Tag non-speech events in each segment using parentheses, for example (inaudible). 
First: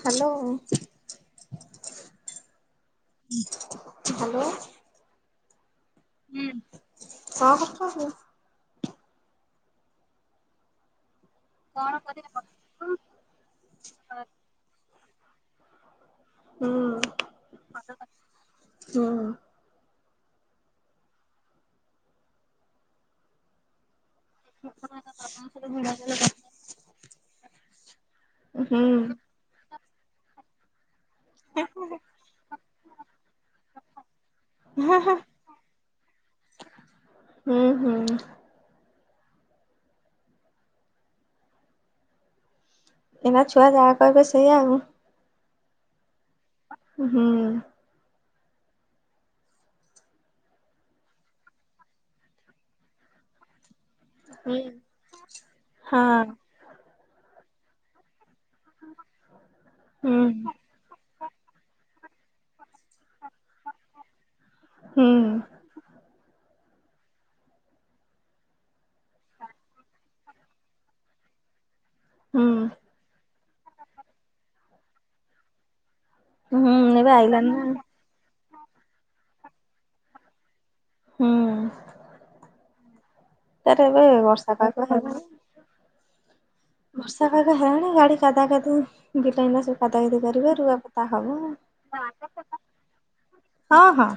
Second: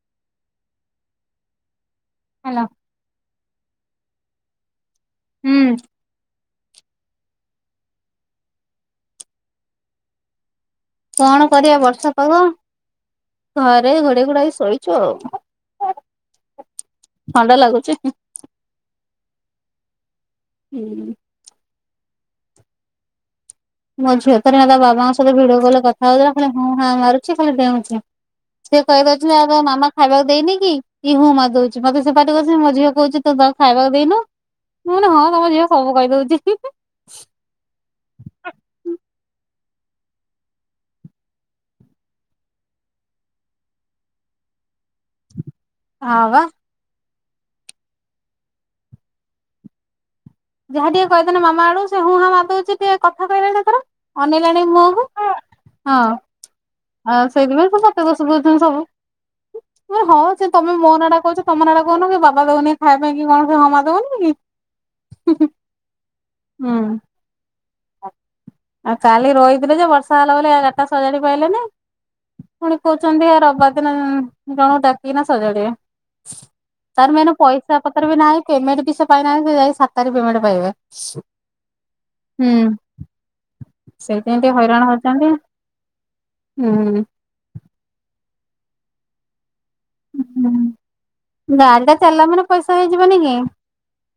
Hello. Hello. Hello. ହୁଁ। ହୁଁ। କଣ କରୁଚନ୍ତି? କଣ କରିବା ବର୍ଷା ପାଗ, ଘରେ ଘୋଡେଇ ଘୁଡାକି ଶୋଇଚୁ ଆଉ। ଥଣ୍ଡା ଲାଗୁଚି। ଶୁଣୁ- - ହୁଁ ମୋ ଝିଅ ଥରେ ନା ତା ବାବାଙ୍କ ସହିତ ଭିଡିଓ କଲ କଥା ହଉଥିଲା ଖାଲି ହଁ ହଁ ମାରୁଚି ଖାଲି ଡେଉଁଚି। ସେ ହୁଁ କହିଦଛନ୍ତି ଆ ମାମା ଖାଇବାକୁ ଦେଇନି କି? ଇ ହୁ ମାରି ଦଉଛି ମତେ ସେ ପାଟି କ ମୋ ଝିଅ କହୁଛି ତୁ ଖାଇବାକୁ ଦେଇନୁ ହଁ ତମ ଝିଅ- - ସବୁ କହି ଦଉଛି ହିଁ ହୁଁ ହୁଁ ହୁଁ ଏଇନା ଛୁଆ ଯାହା କହିବେ ସେୟା ଆଉ। ହଁ ବା। ହୁଁ ଯାହା ଟିକେ କହିଦେ ମାମା ଆଡୁ ସେ ହୁଁ ହଁ ମା ଦଉଛି ଟିକେ କଥା କହିଲାଣି ତାଙ୍କର ହୁଁ ଅନଲାଣି ମୁହକୁ ହଁ ହଁ ଆଉ ସେଇଥିପାଇଁ ମତେ (unintelligible) ସବୁ। ହଁ ହଁ ସେ ତମେ ମୋ ନାଟା କହୁଚ ତମ ନାଟା କହୁନ କି ବାବା ଦଉନି ଖାଇବା କି କଣ ହଁ ମାରି ଦବନି କି? ହୁଁ। ହୁଁ। କାଲି ରହିଥିଲେ ଯେ ବର୍ଷା ହେଲା ବର୍ଷା ବାପା ସଜାଡି ପାଇଲେନି ପୁଣି ହୁଁ କହୁଚନ୍ତି ଆ ରବିବାର ଦିନ ଜଣକୁ ଡାକିକିନା ସଜାଡିବେ। ହୁଁ ଏବେ ତାର ମାନେ ଆଇଲାଣି ନା ପଇସା ପ ପତ୍ର ନାଇଁ ବି ପେମେଣ୍ଟ ବି ସେ ପାଇଁ ନାହାନ୍ତି ସାତ ତାରିଖି ପେମେଣ୍ଟ ପାଇବେ। ହୁଁ। ହୁଁ ତାର ଏବେ ସେଇଥିପାଇଁ ଟିକେ ବର୍ଷା ହଇରାଣ ପାଗ ହେଲା। ହଉଛନ୍ତି ହୁଁ। ବର୍ଷା (inaudible) କତାକତି କରିବେ ରୁଆପତା ହବ ଗାଡିଟା ଚାଲିଲା ମାନେ ପଇସା ହେଇଯିବନି କି? ହଁ ହଁ।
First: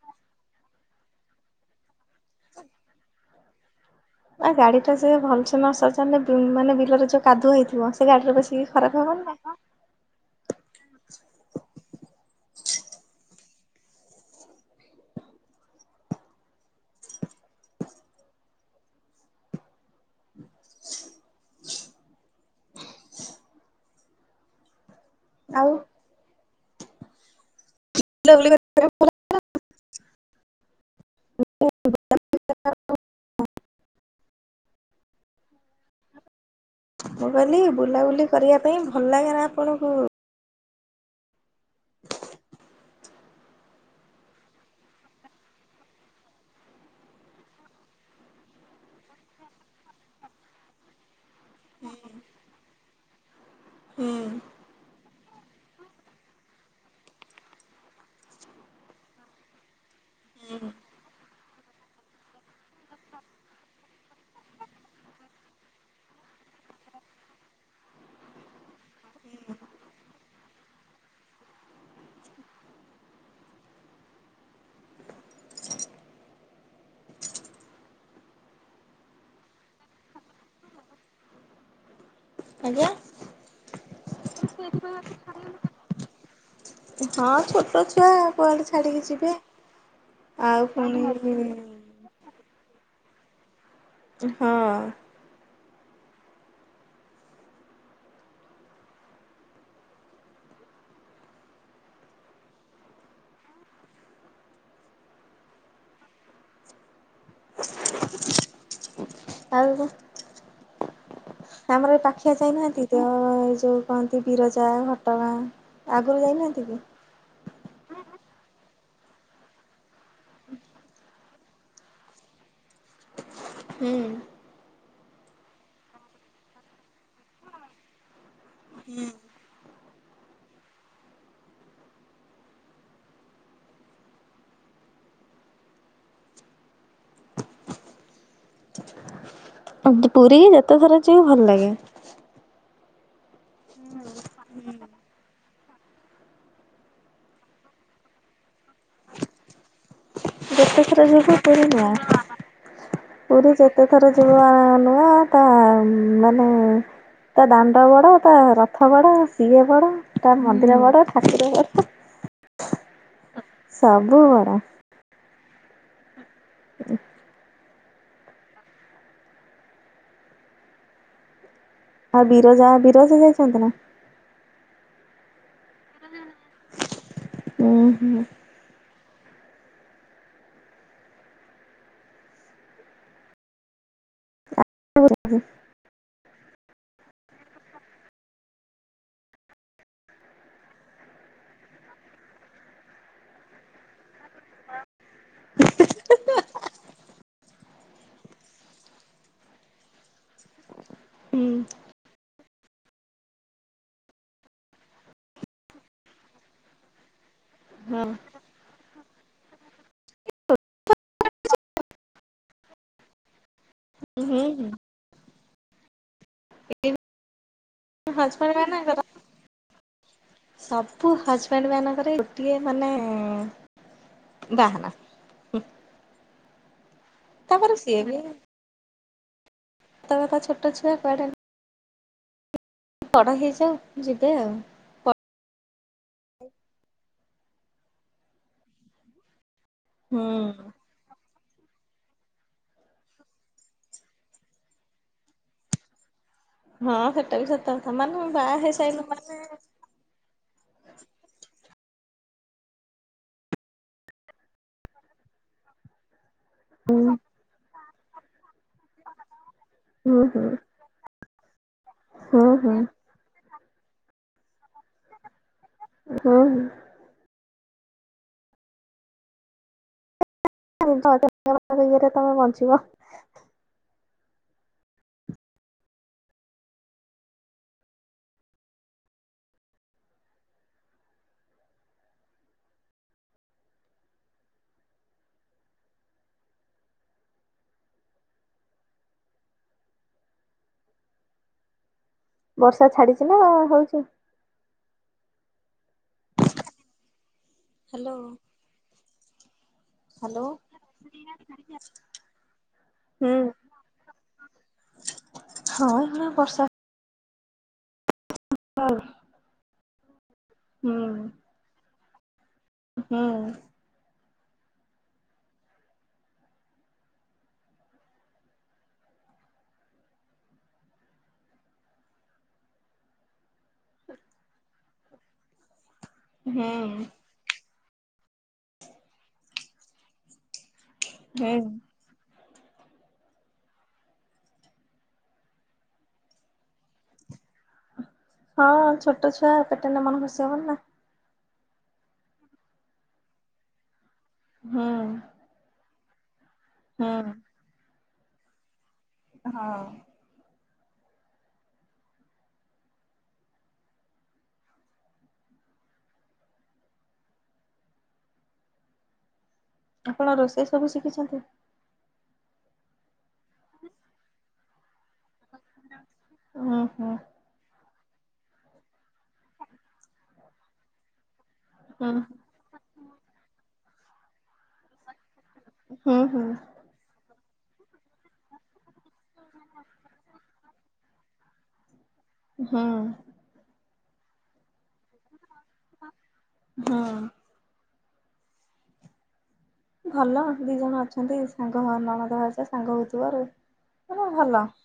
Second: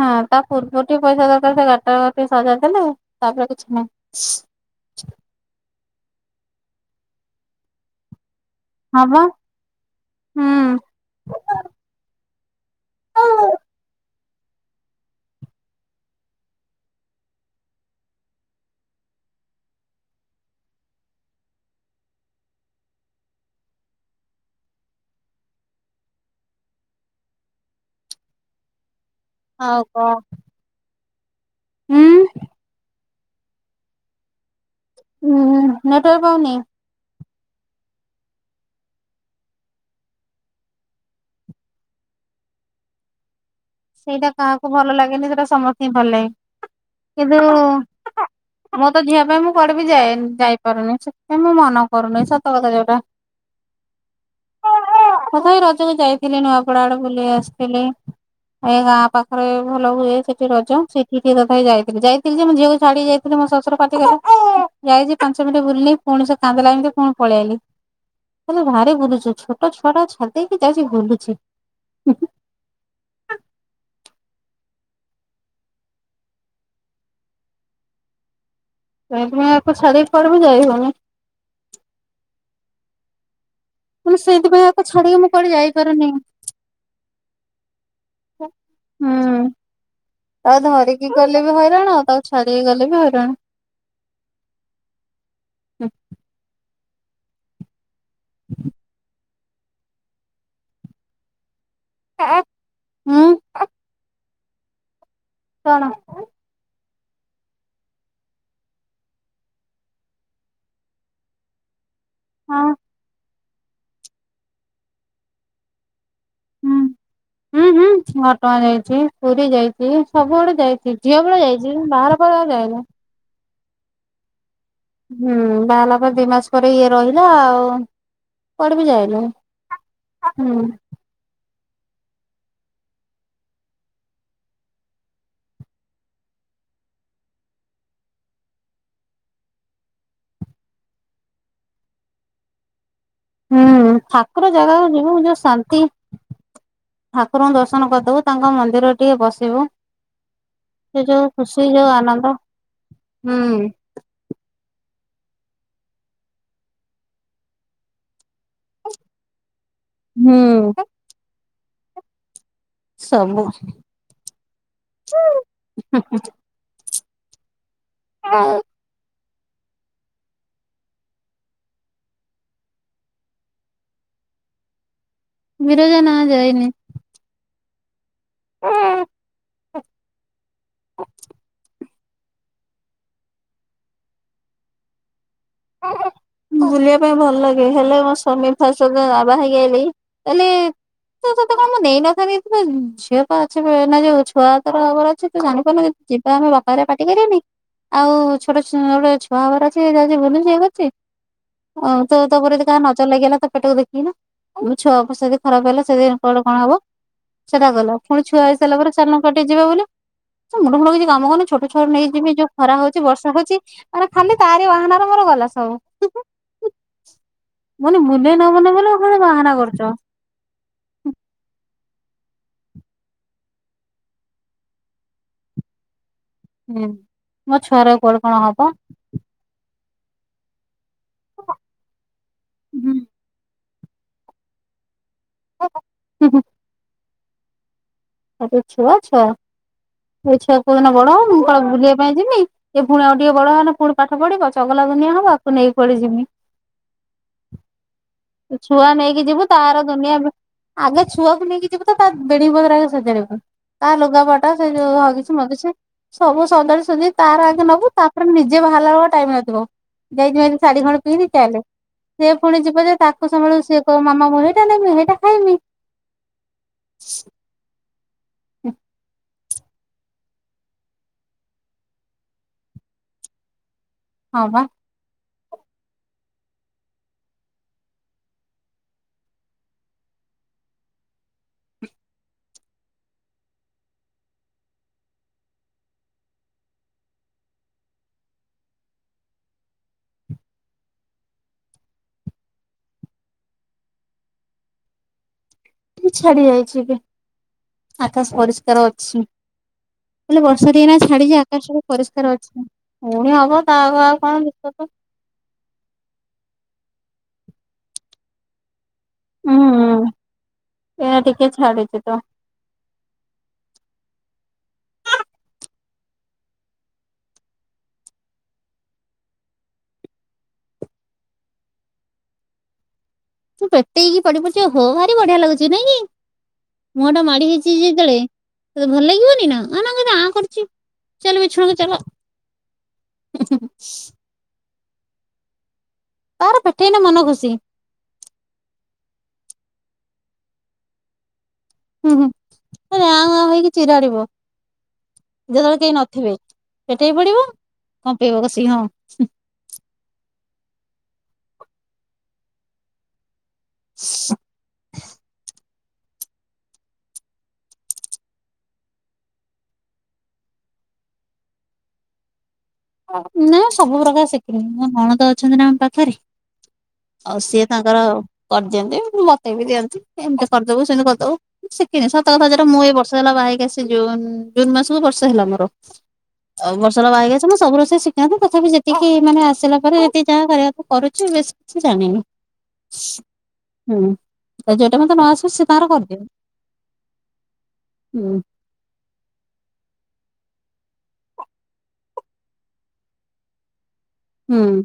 ହଁ ତା ପୂର୍ବ ଟିକେ ପଇସା ଦରକାର ସେ ଗାଡିଟା ଟିକେ ସଜାଡି ଦେଲେ- - ତାପରେ କିଛି ନାହିଁ? ନା ଗାଡ଼ିଟା ସେ ଭଲସେ ନ ସଜାଡିଲେ ମାନେ ବିଲର ଯୋଉ କାଦୁଅ ହେଇଥିବ ସେ ଗାଡ଼ିଟା ବସିକି - - ହଁ ବା ହୁଁ। (inaudible) ଆଉ। (unintelligible) ହଉ କଂ? ହୁଁ। ହୁଁ ହୁଁ ନେଟୱାର୍ ପାଉନି? ମୁଁ କହିଲି ବୁଲାବୁଲି କରି ଆ ପାଇଁ ଭଲ ଲାଗେ ନା ଆପଣଙ୍କୁ। ସେଇଟା କାହାକୁ ଭଲ ଲାଗେନି ସେଟା ସମସ୍ତେ ହିଁ ଭଲ ଲାଗେ କିନ୍ତୁ - - ଆ ମୋ ତ ଝିଅ ପାଇଁ ମୁଁ କୁଆଡେ ବି ଯ ଯାଇପାରୁନି ସେଥିପାଇଁ ମୁଁ ମନ କରୁନି ସତ କଥା ଯୋଉଟା। ହୁଁ। ମୁଁ ତଥାପି ରଜକୁ ଯାଇଥିଲି ନୂଆପଡା ଆଡେ ବୁଲି ଆସିଥିଲି। ଏ ଗାଁ ପାଖରେ ଭଲ ହୁଏ ସେଇଠି ରଜ। ସେଇଠି ଟିକେ ତଥାପି ଯାଇଥିଲି ଯାଇଥିଲି ଯେ ମୁଁ ମୋ ଝିଅକୁ ଛାଡି ଯାଇଥିଲି। ମୋ ଶଶୁର ପାଟି କଲେ ଯାଇଚି ପାଞ୍ଚ ମିନିଟ ବୁଲିଲି ପୁଣି ସେ କାନ୍ଦିଲା ଏମିତି ପୁଣି ପଳେଇଆଇଲି। କହିଲେ ଭାରି ବୁଲୁ ଚୁ ଛୋଟ ଛୁଆଟା ଛାଡିଦେଇକି ଯାଇକି ବୁଲୁଚି। ସେଇଥିପାଇଁ ଛାଡ଼ିକି କୁଆଡେ ବି ଯାଇହଉନି। ଆଜ୍ଞା। ମାନେ ସେଇଥିପାଇଁ ଆକୁ ଛାଡିକି ମୁଁ କୁଆଡେ ଯାଇପାରୁନି। ହଁ ଛୋଟ ଛୁଆ କୁଆଡେ ଛାଡିକି ଯିବେ ହୁଁ ତାକୁ ଆଉ ପୁଣି ଧରିକି ହେ? ଗଲେ ବି ହଇରାଣ ତାକୁ ଛାଡିକି ଗଲେ ବି ହଇରାଣ। ହଁ। (inaudible) ହୁଁ। କଣ? ହଁ ଆଉ ଆମର ଏ ପାଖିଆ ଯାଇନାହାନ୍ତି? ତ ଏ ଯେଉଁ କହନ୍ତି ବିରଜା ଘଟଗାଁ ଆଗରୁ ଯାଇନାହାନ୍ତି କି? ହୁଁ। ହୁଁ ହୁଁ ଘଟଗାଁ ଯାଇଛି ପୁରୀ ଯାଇଛି ସବୁ ଆଡେ ଯାଇଛି ଝିଅ ବେଳେ ଯାଇଛି ବାହାର ହେଲା ପରେ ଯାଇନି। ହୁଁ। ହୁଁ ବାହାହେଲା ପରେ ଦି ମାସ ପରେ ଇଏ ରହିଲା ଆଉ କୁଆଡ ବି ଯାଇନୁ। (inaudible) ପୁରୀ ଯେତେଥର ଯିବ ଭଲ ଲାଗେ। ହୁଁ ଠାକୁର ଜାଗାକୁ ଯିବୁ ଯୋଉ ଶାନ୍ତି। ଠାକୁରଙ୍କୁ ଦର୍ଶନ କରିଦବୁ ତାଙ୍କ ମନ୍ଦିରରେ ଟିକେ ବସିବୁ। (inaudible) ର ସେ ଯୋଉ ଖୁସି ଯୋଉ ଆନନ୍ଦ ହୁଁ ଯୋଉ ନୁଆ ତା ମାନେ? ତା ଦାଣ୍ଡ ବଡ ତା ରଥ ବଡ ସିଏ ବଡ ତା ମନ୍ଦିର ହୁଁ ବଡ ଠାକୁର ବଡ। ସବୁ? ସବୁ ବଡ। ହଁ ହଁ। ଏଇ। ଆଉ ବିରଜା ବିରଜା ଯାଇଛନ୍ତି ନା? ବିରଜା ନା ଯାଇନି। ଓୁଁ ହୁଁ। ହଁ। ହ? ଓୋ ହୋ? ବୁଲିବା ପାଇଁ ଭଲ ଲାଗେ ହେଲେ ମୋ ସ୍ୱାମୀ ଫାଷ୍ଟ ଆବା ହେଇକି ଆଲି ହେଲି। ତ ସେତେ କଣ ମୁଁ ନେଇନଥାନ୍ତିିଥିବ ଝିଅ ତ ଅଛି ନା ଯୋଉ ଛୁଆ ତର ଖବ ଅଛି ତୁ ଜାଣିପାରୁନୁ। ଯିବା ଆମେ ବପରେ ପାଟି କରିବାନି ଆଉ ଛୋଟ ଗୋଟେ ଛୁଆ ହେବର ଅଛି ଯ ଭୁଲୁ? ଠିକ ଅଛି ହୁଁ ତ ତାପରେ ଯଦି କାହା ନଜର ଲାଗଗା ତ ପେଟକୁ ଦେଖିକି ନା? ଆମ ଛୁଆ ଉପଦି ଖରାପ ହେଲା ସେଦି କୁଆଡେ କଣ ହବ ସେଟା ଗଲା ପୁଣି ଛୁଆ? ସେଲା ପରେ ସାନ କଟେଇ ଯିବା ବୋଲି? ମୁଣ୍ଡୁ ଫୁଳଛି କାମ କଲେ ଛୋଟ ଛଟୁ ନେଇ ଯିବ ଯୋଉ ଖରା ହଉଛି ବର୍ଷା ହଉଛି। ମରେ ଖାଲି ହୁଁ ତାରି ହୁଁ ବାହାନ ର ମୋର ଗଲା ସବୁ? ମାନେ ବୁଲେଇ ହଜବେଣ୍ଡ ନମନେ ବଲେ ମାନଙ୍କର ଆଉ କଣେ ବାହାନା କରୁଛ। ସବୁ ହଜବେଣ୍ଡ ମାନଙ୍କରେ ଗୋଟିଏ ମାନେ ବାହାନା। ହୁଁ ମୋ ତାପରେ ଛୁଆର ସିଏ କୋଆଡେ କଣ ହବ। ତମେ କଣ ଛୋଟ ଛୁଆ କୁଆଡେ। ହୁଁ। ବଡ ହେଇଯାଉ ଯିବେ ଆଉ। ହଁଁ ହୁଁ ହଁ। ସବୁ ଛୁଆ ଛୁଆ ହୁଁ। ଛ କୋଉ ଛୁଆ ଦିନ ବଡ ମୁଁ କ ବୁଲିବା ପାଇଁ ଯିବି। ଏ ପୁଣି ଆଉ ଟିକେ ବଡ ହେନେ ପୁଣି ପାଠ ପଢିବ ଚଗଲା ଦୁନିଆ ହବ ଆକୁ ନେଇ କୁଆଡେ ଯିମି। ହଁ ସେଟା ବି ସତକଥା ମାନେ ବାହା ଛୁଆ ହେଇସାଇଲା ନେଇକି ମାନେ ଯିବୁ ତାର ଦୁନିଆ ଆଗେ ଛୁଆକୁ ନେଇକି ଯିବ ତ ତା ବେଡିନ୍ଗ୍ ପତ୍ର ସଜାଡିବୁ ତା ଲୁଗାପଟା ସେ ଯୋଉ ହଗିସି ମଗିସି। ସବୁ ସଜାଡି ସୁଜି ହୁଁ ତାର ଆଗେ ନବୁ ତାପ୍ରେ ନିଜେ ବାହାର୍ଲା ବେଳକୁ ଟାଇମ୍ ନାଥିବ ହୁଁ ହୁଁ (unintelligible) ସାଢି ଖଣ୍ଡେ ପିରି ଚାଲେ ସେ ହୁଁ ପୁଣି ହୁଁ ଯିବ ଯେ ତାକୁ ସମ୍ଭାଳିବୁ ସିଏ କହିବ ମାମା ମୁଁ ହେଇଟା ନେବି ହେଇଟା ଖାଇବି। ହୁଁ। (inaudible) (inaudible) (unintelligible) ରେ ତମେ ବଞ୍ଚିବ। ହଁ ପା। ବର୍ଷା ଛାଡିଛି ନା ହଉଛି। ଛାଡି ଯାଇଛି କି ହ୍ୟାଲୋ ଆକାଶ୍ ପରିଷ୍କାର ଅଛି। ହେଲେ ହ୍ୟାଲୋ। ବର୍ଷା ଟିକେ ଏଇନା ଛାଡିଚି ଆକାଶଟା ପରିଷ୍କାର ଅଛି। ପୁଣି ହୁଁ। ହବ ତା ଆଗ ଆଉ କଣ ବିପଦ। ହଁ ଏଇ ଖୁଣା ବର୍ଷା (unintelligible) ହୁଁ ହୁଁ ଏଇନା ଟିକେ ଛାଡିଚି ତ। ହୁଁ। ତୁ ପେଟେଇକି ପଡି ବୁଯେ ହ ଭାରି ବଢିଆ ଲାଗୁଛି ନାଇଁ କି ହୁଁ ମୁହଁ ଟା ମାଡି ହେଇଚ୍ ଚି ଯେତେଳେ ତତେ ଭଲ ଲାଗିବନି ନା ନା କେମ୍ତି ଆଁ କରୁଛି ଚାଲ ହୁଁ। ବିଛଣା କୁ ଚାଲ। (inaudible) ତାର ପେଠେଇନେ ମନ ଖୁସି। ହଁ ଛୋଟ ଛୁଆ ପେଟେଇନୃ ମନ ଖୁସି ହବନେଇ ନା। ହୁଁ ହୁଁ ଖାଲି ଆଁ ଆଁ ହେଇକି ଚିର୍ହାଡିବ। ହଁ। ଯେତବେଳେ କେହି ନଥିବେ ପେଟେଇ ପଡିବ କମ୍ପେଇବ କଷିକି ହଁ। ହଁ। (inaudible) ଆପଣ ରୋଷେଇ ସବୁ ଶିଖିଛନ୍ତି। ନା ସବୁ ପ୍ରକାର ଶିଖିନି ମୋ ନଣନ୍ଦ ତ ଅଛନ୍ତି ନା ଆମ୍ ପାଖରେ ହୁଁ ହୁଁ ଆଉ ସିଏ ତାଙ୍କର କର୍ଦିଅନ୍ତି ମତେବି ଦିଅନ୍ତି ଏମ୍ତି କର୍ଦବୁ ସେମ୍ତି କର୍ଦବୁ ମୁଁ ଶିଖିନି ହୁଁ ସତକଥା ଯ ମୁଁ ଏଇ ବର୍ଷେ ହେଲା ବାହାହେଇକି ସେ ଜୁନ୍ ଜୁନ୍ ମାସକୁ ବର୍ଷେ ହେଲା ମୋର ହୁଁ ହୁଁ ବର୍ଷେ ହେଲା ବାହାହେଇ କ୍ ତ ମୁଁ ସବୁ ରୋଷେଇ ଶିଖାନ୍ତି ତଥାପି ଯେତିକି ମାନେ ଆସିଲା କରେ ଯେତିକି ଯାହା କରିବାକଥା କରୁଛି ବେଶି ସେ ଜାଣିନି ହୁଁ ହୁଁ ଯୋଉଟା ମତେ ନ ଆସିବ ସେ ତାର କର୍ଦିଏ ହୁଁ। ହୁଁ। ଭଲ ଦୁଇ ଜଣ ଅଛନ୍ତି ସାଙ୍ଗ ନଣନ୍ଦ ଭାଉଜ ସାଙ୍ଗ ହଉଥିବ ରହୁଥିବ ମାନେ ଭଲ। ହୁଁ।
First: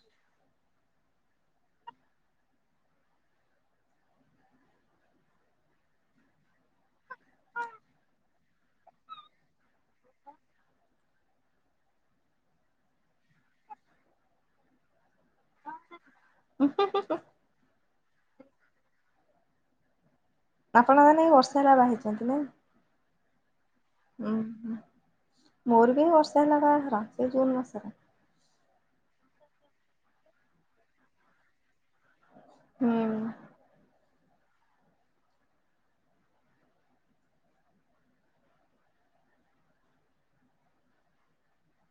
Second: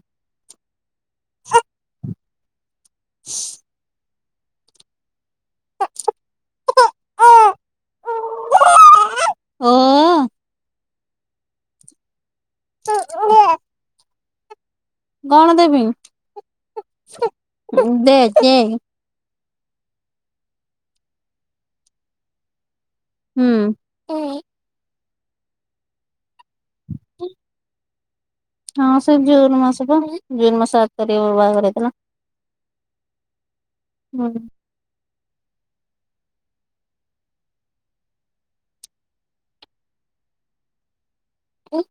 (inaudible) (unintelligible) ଓ ଓ। (unintelligible) କଣ ଦେବି ଦେ ଦେ। ଆପଣ ମାନେ ବର୍ଷା ରେ ବାହାହେଇଛନ୍ତି ନାଇଁ। ହୁଁ। ଉଁ ହୁଁ ମୋର ବି ବର୍ଷେ ହେଲା ବାହାଘର ସେଇ ଜୁନ୍ ମାସରେ। ହଁ ସେ ଜୁନ୍ ମାସ ବା। ଜୁନ୍ ମାସ ଆଠ ତାରିଖ ବେଳକୁ ବାହାଘର ହେଇଥିଲା। ହୁଁ। (inaudible) ଉଁ।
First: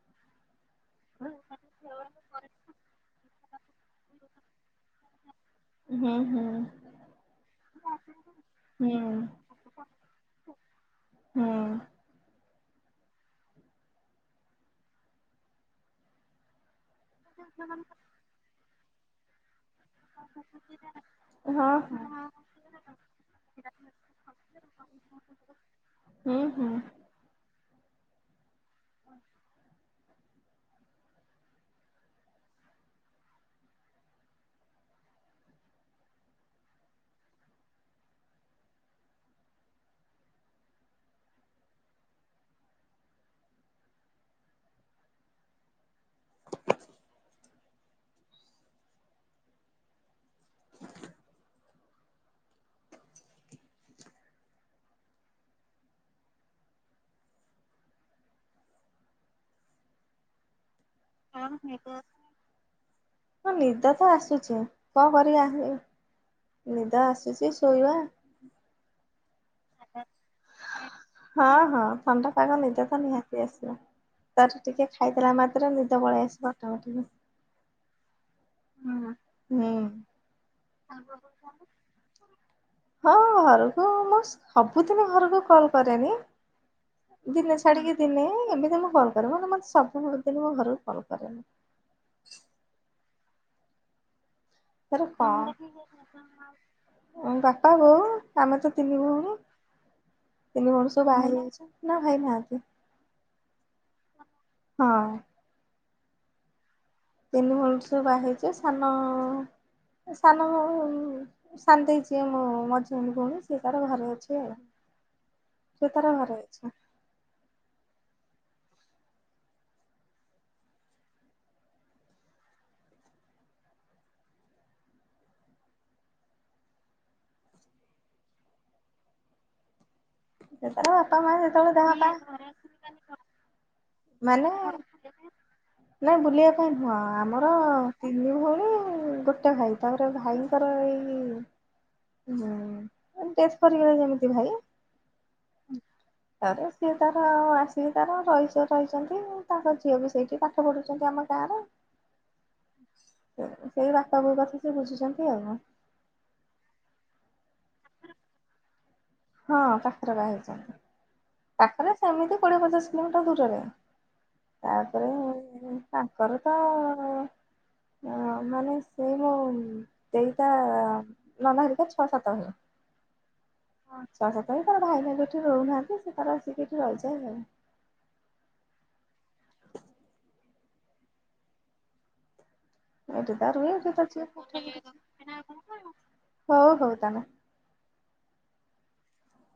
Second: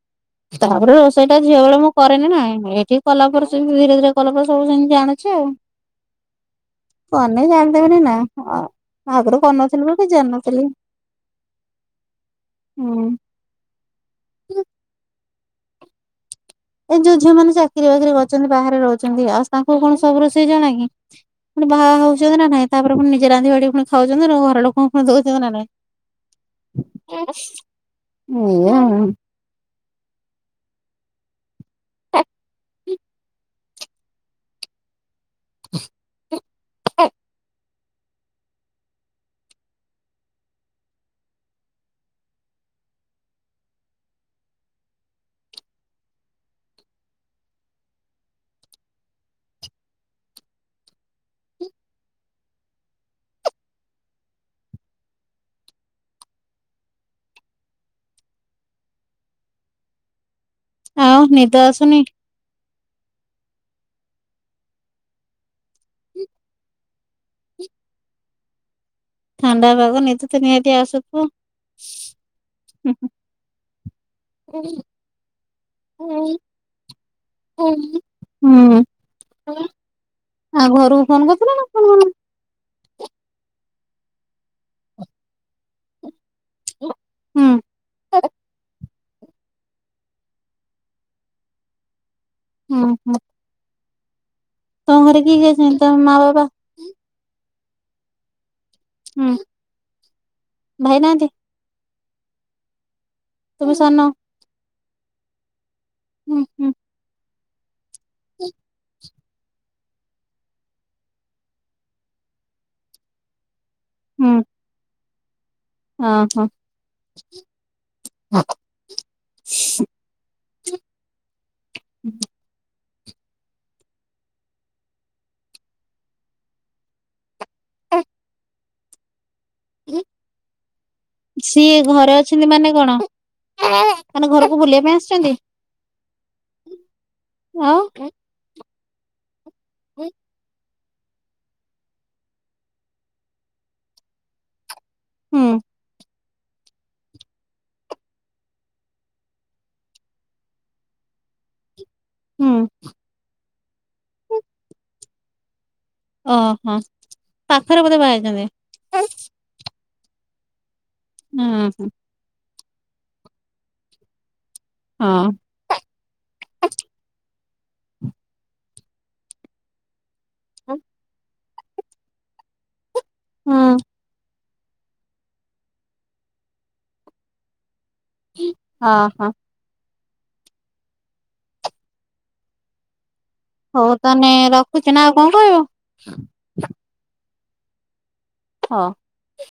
ତା ପରେ ରୋଷେଇଟା ଝିଅ ବେଳେ ମୁଁ କରେ ନା ନାଇଁ। ମୁଁ ଏଠି କଲା ପରେ ସେ ଧୀରେ ଧୀରେ କଲା ପରେ ସବୁ ସେମିତି ଜାଣୁଛି ଆଉ। ହୁଁ ହୁଁ। କରିନି। ଜାଣି ଦେବନି ନା ହୁଁ ଆଗରୁ କରୁ ନ ଥିଲୁ ବୋଲି ଜାଣି ନ ଥିଲି। ହଁ। ହୁଁ। ହ ଏଇ ଯୋଉ ଝିଅ ମାନେ ଚାକିରି ବାକିରି କରୁଚନ୍ତି, ବାହାରେ ରହୁଛନ୍ତି। ଆଉ ତାଙ୍କୁ କଣ ସବୁ ରୋଷେଇ ଜଣା କି? ପୁଣି ହଁ ବାହା ହଁ। ହଉଚନ୍ତି ନା ନାଇଁ। ତା ପରେ ପୁଣି ନିଜେ ରାନ୍ଧି ବାଡି ପୁଣି ଖାଉଛନ୍ତି। ସେଠୁ ଘର ଲୋକଙ୍କୁ ପୁଣି ଦଉଥିବେ ନା ନାଇଁ। ହୁଁ ହୁଁ (inaudible) ହ (inaudible) (inaudible) ଆଉ ହଁ ନିଦ ଆସୁନି ନିଦ ତ ଆସୁଚି। କଣ କରିବା? ନିଦ ଆସୁଚି ଶୋଇବା। (unintelligible) ନିଦ ତ ନିହାତି ଆସୁଥିବ। ହଁ ହଁ ଥଣ୍ଡା ପାଗ। ନିଦ ତ ନିହାତି ଆସିବ। ତାଠୁ ଟିକେ ଖାଇ ଦେଲା ମାତ୍ରେ ନିଦ ପଳେଇ ଆସିବ ଅଟୋମେଟିିକ୍। ହୁଁ। ହୁଁ। ଆଉ ଘରକୁ ଫୋନ୍ କରିଥିଲା ନା କଣ? ହଁ ଘରକୁ, ମୁଁ ସବୁଦିନ ଘରକୁ କଲ୍ କରେନି। ହୁଁ ଦିନେ ଛାଡିି କି ଦିନେ। ଏବେ ଜମା କରୁନି। କରେ ମନେ ସବୁଦିନ ମୋ ଘରକୁ କଲ୍ କରେନି୍ ଉଁ ହୁଁ। ତମ ତାର ଘରେ କିଏ କଣ କିଏ ଅଛନ୍ତି? ତମ ମା, ବାପା। ବାପା ବୋଉ ଆମେ ତ ତିନି ହୁଁ ଭଉଣୀ। ତିନି ଭଉଣୀ ଭାଇ ସବୁ ବାହା ନାହାନ୍ତି ହେଇଯାଇଛୁ। ନା ଭାଇ ନାହାଁନ୍ତି। ତମେ ସାନ। ହଁ। ଉଁ ହୁଁ। ତିନି ଭଉଣୀ ସବୁ ବାହା ହେଇଛୁ। ସାନ ସାନ ଭଉ, ସାନ୍ ଦେଇ ଯିଏ ମୋ ମଝିିଆଣି ଭଉଣୀ। ସେ ତାର ଘରେ ଅଛି ଆଉ। ସେ ତାର ଘରେ ଅଁ ଅଛି ହଁ। ଅ। ସେ ତାର ବାପା ମା ଯେତେବେଳେ ସିଏ ଦେହ ପା ଘରେ ଅଛନ୍ତି ମାନେ କଣ? ମାନେ ଘରକୁ ବୁଲିବା ପାଇଁ ଆସିଛନ୍ତି ନାଇଁ ବୁଲିବା ପାଇଁ ନୁହଁ। ଆମର ଆଉ ତିନି ଭଉଣୀ ଗୋଟେ ଭାଇ। ତା ପରେ ଭାଇଙ୍କର ଏଇ ହୁଁ। ଡେଥ୍ କରି ଯାଇଚନ୍ତି ଭାଇ। ହୁଁ ତା ରେ ସିଏ ତାର ଆସିକି ତାର ରହିଚି। ରହିଚନ୍ତି। ତାଙ୍କ ଝିଅ ବି ସେଇଠି ପାଠ ପଢୁଚନ୍ତି ଆମ ଗାଁରେ। ହୁଁ। ସେଇ ବାପ ବୋଉ କଥା ସେ ବୁଝୁଛନ୍ତି ଆଉ। ଅ ହ। ପାଖରେ ବୋଧେ ବାହା ହେଇଛନ୍ତି। ହଁ ପାଖରେ ବାହା ହେଇଛନ୍ତି। ହୁଁ ପାଖରେ ସେମିତି କୋଡ଼ିଏ ପଚିଶ କିଲୋମିଟର ଦୂରରେ। ତା ହଁ। ତାଙ୍କର ତ, ମାନେ ସେଇ ମୋ ଦେଇତା ହଁ ନନା ହରିକା ଛଅ ସାତ ଭାଇ। ଆଛା। ଛଅ ସାତ। ସେଇ ତାର ଭାଇନା ଏଠି ରହୁନାହାନ୍ତି, ସେ ତାର ଆସିକି ଏଠି ରହିଯାଏ ଆଉ। ହଁ ହଁ। ଏଇଠି ତାର ହଉ ତାହେନେ ରଖୁଛି, ନା ଆଉ କଣ କହିବ? ହଉ ହଉ ତାନେ। ହଁ।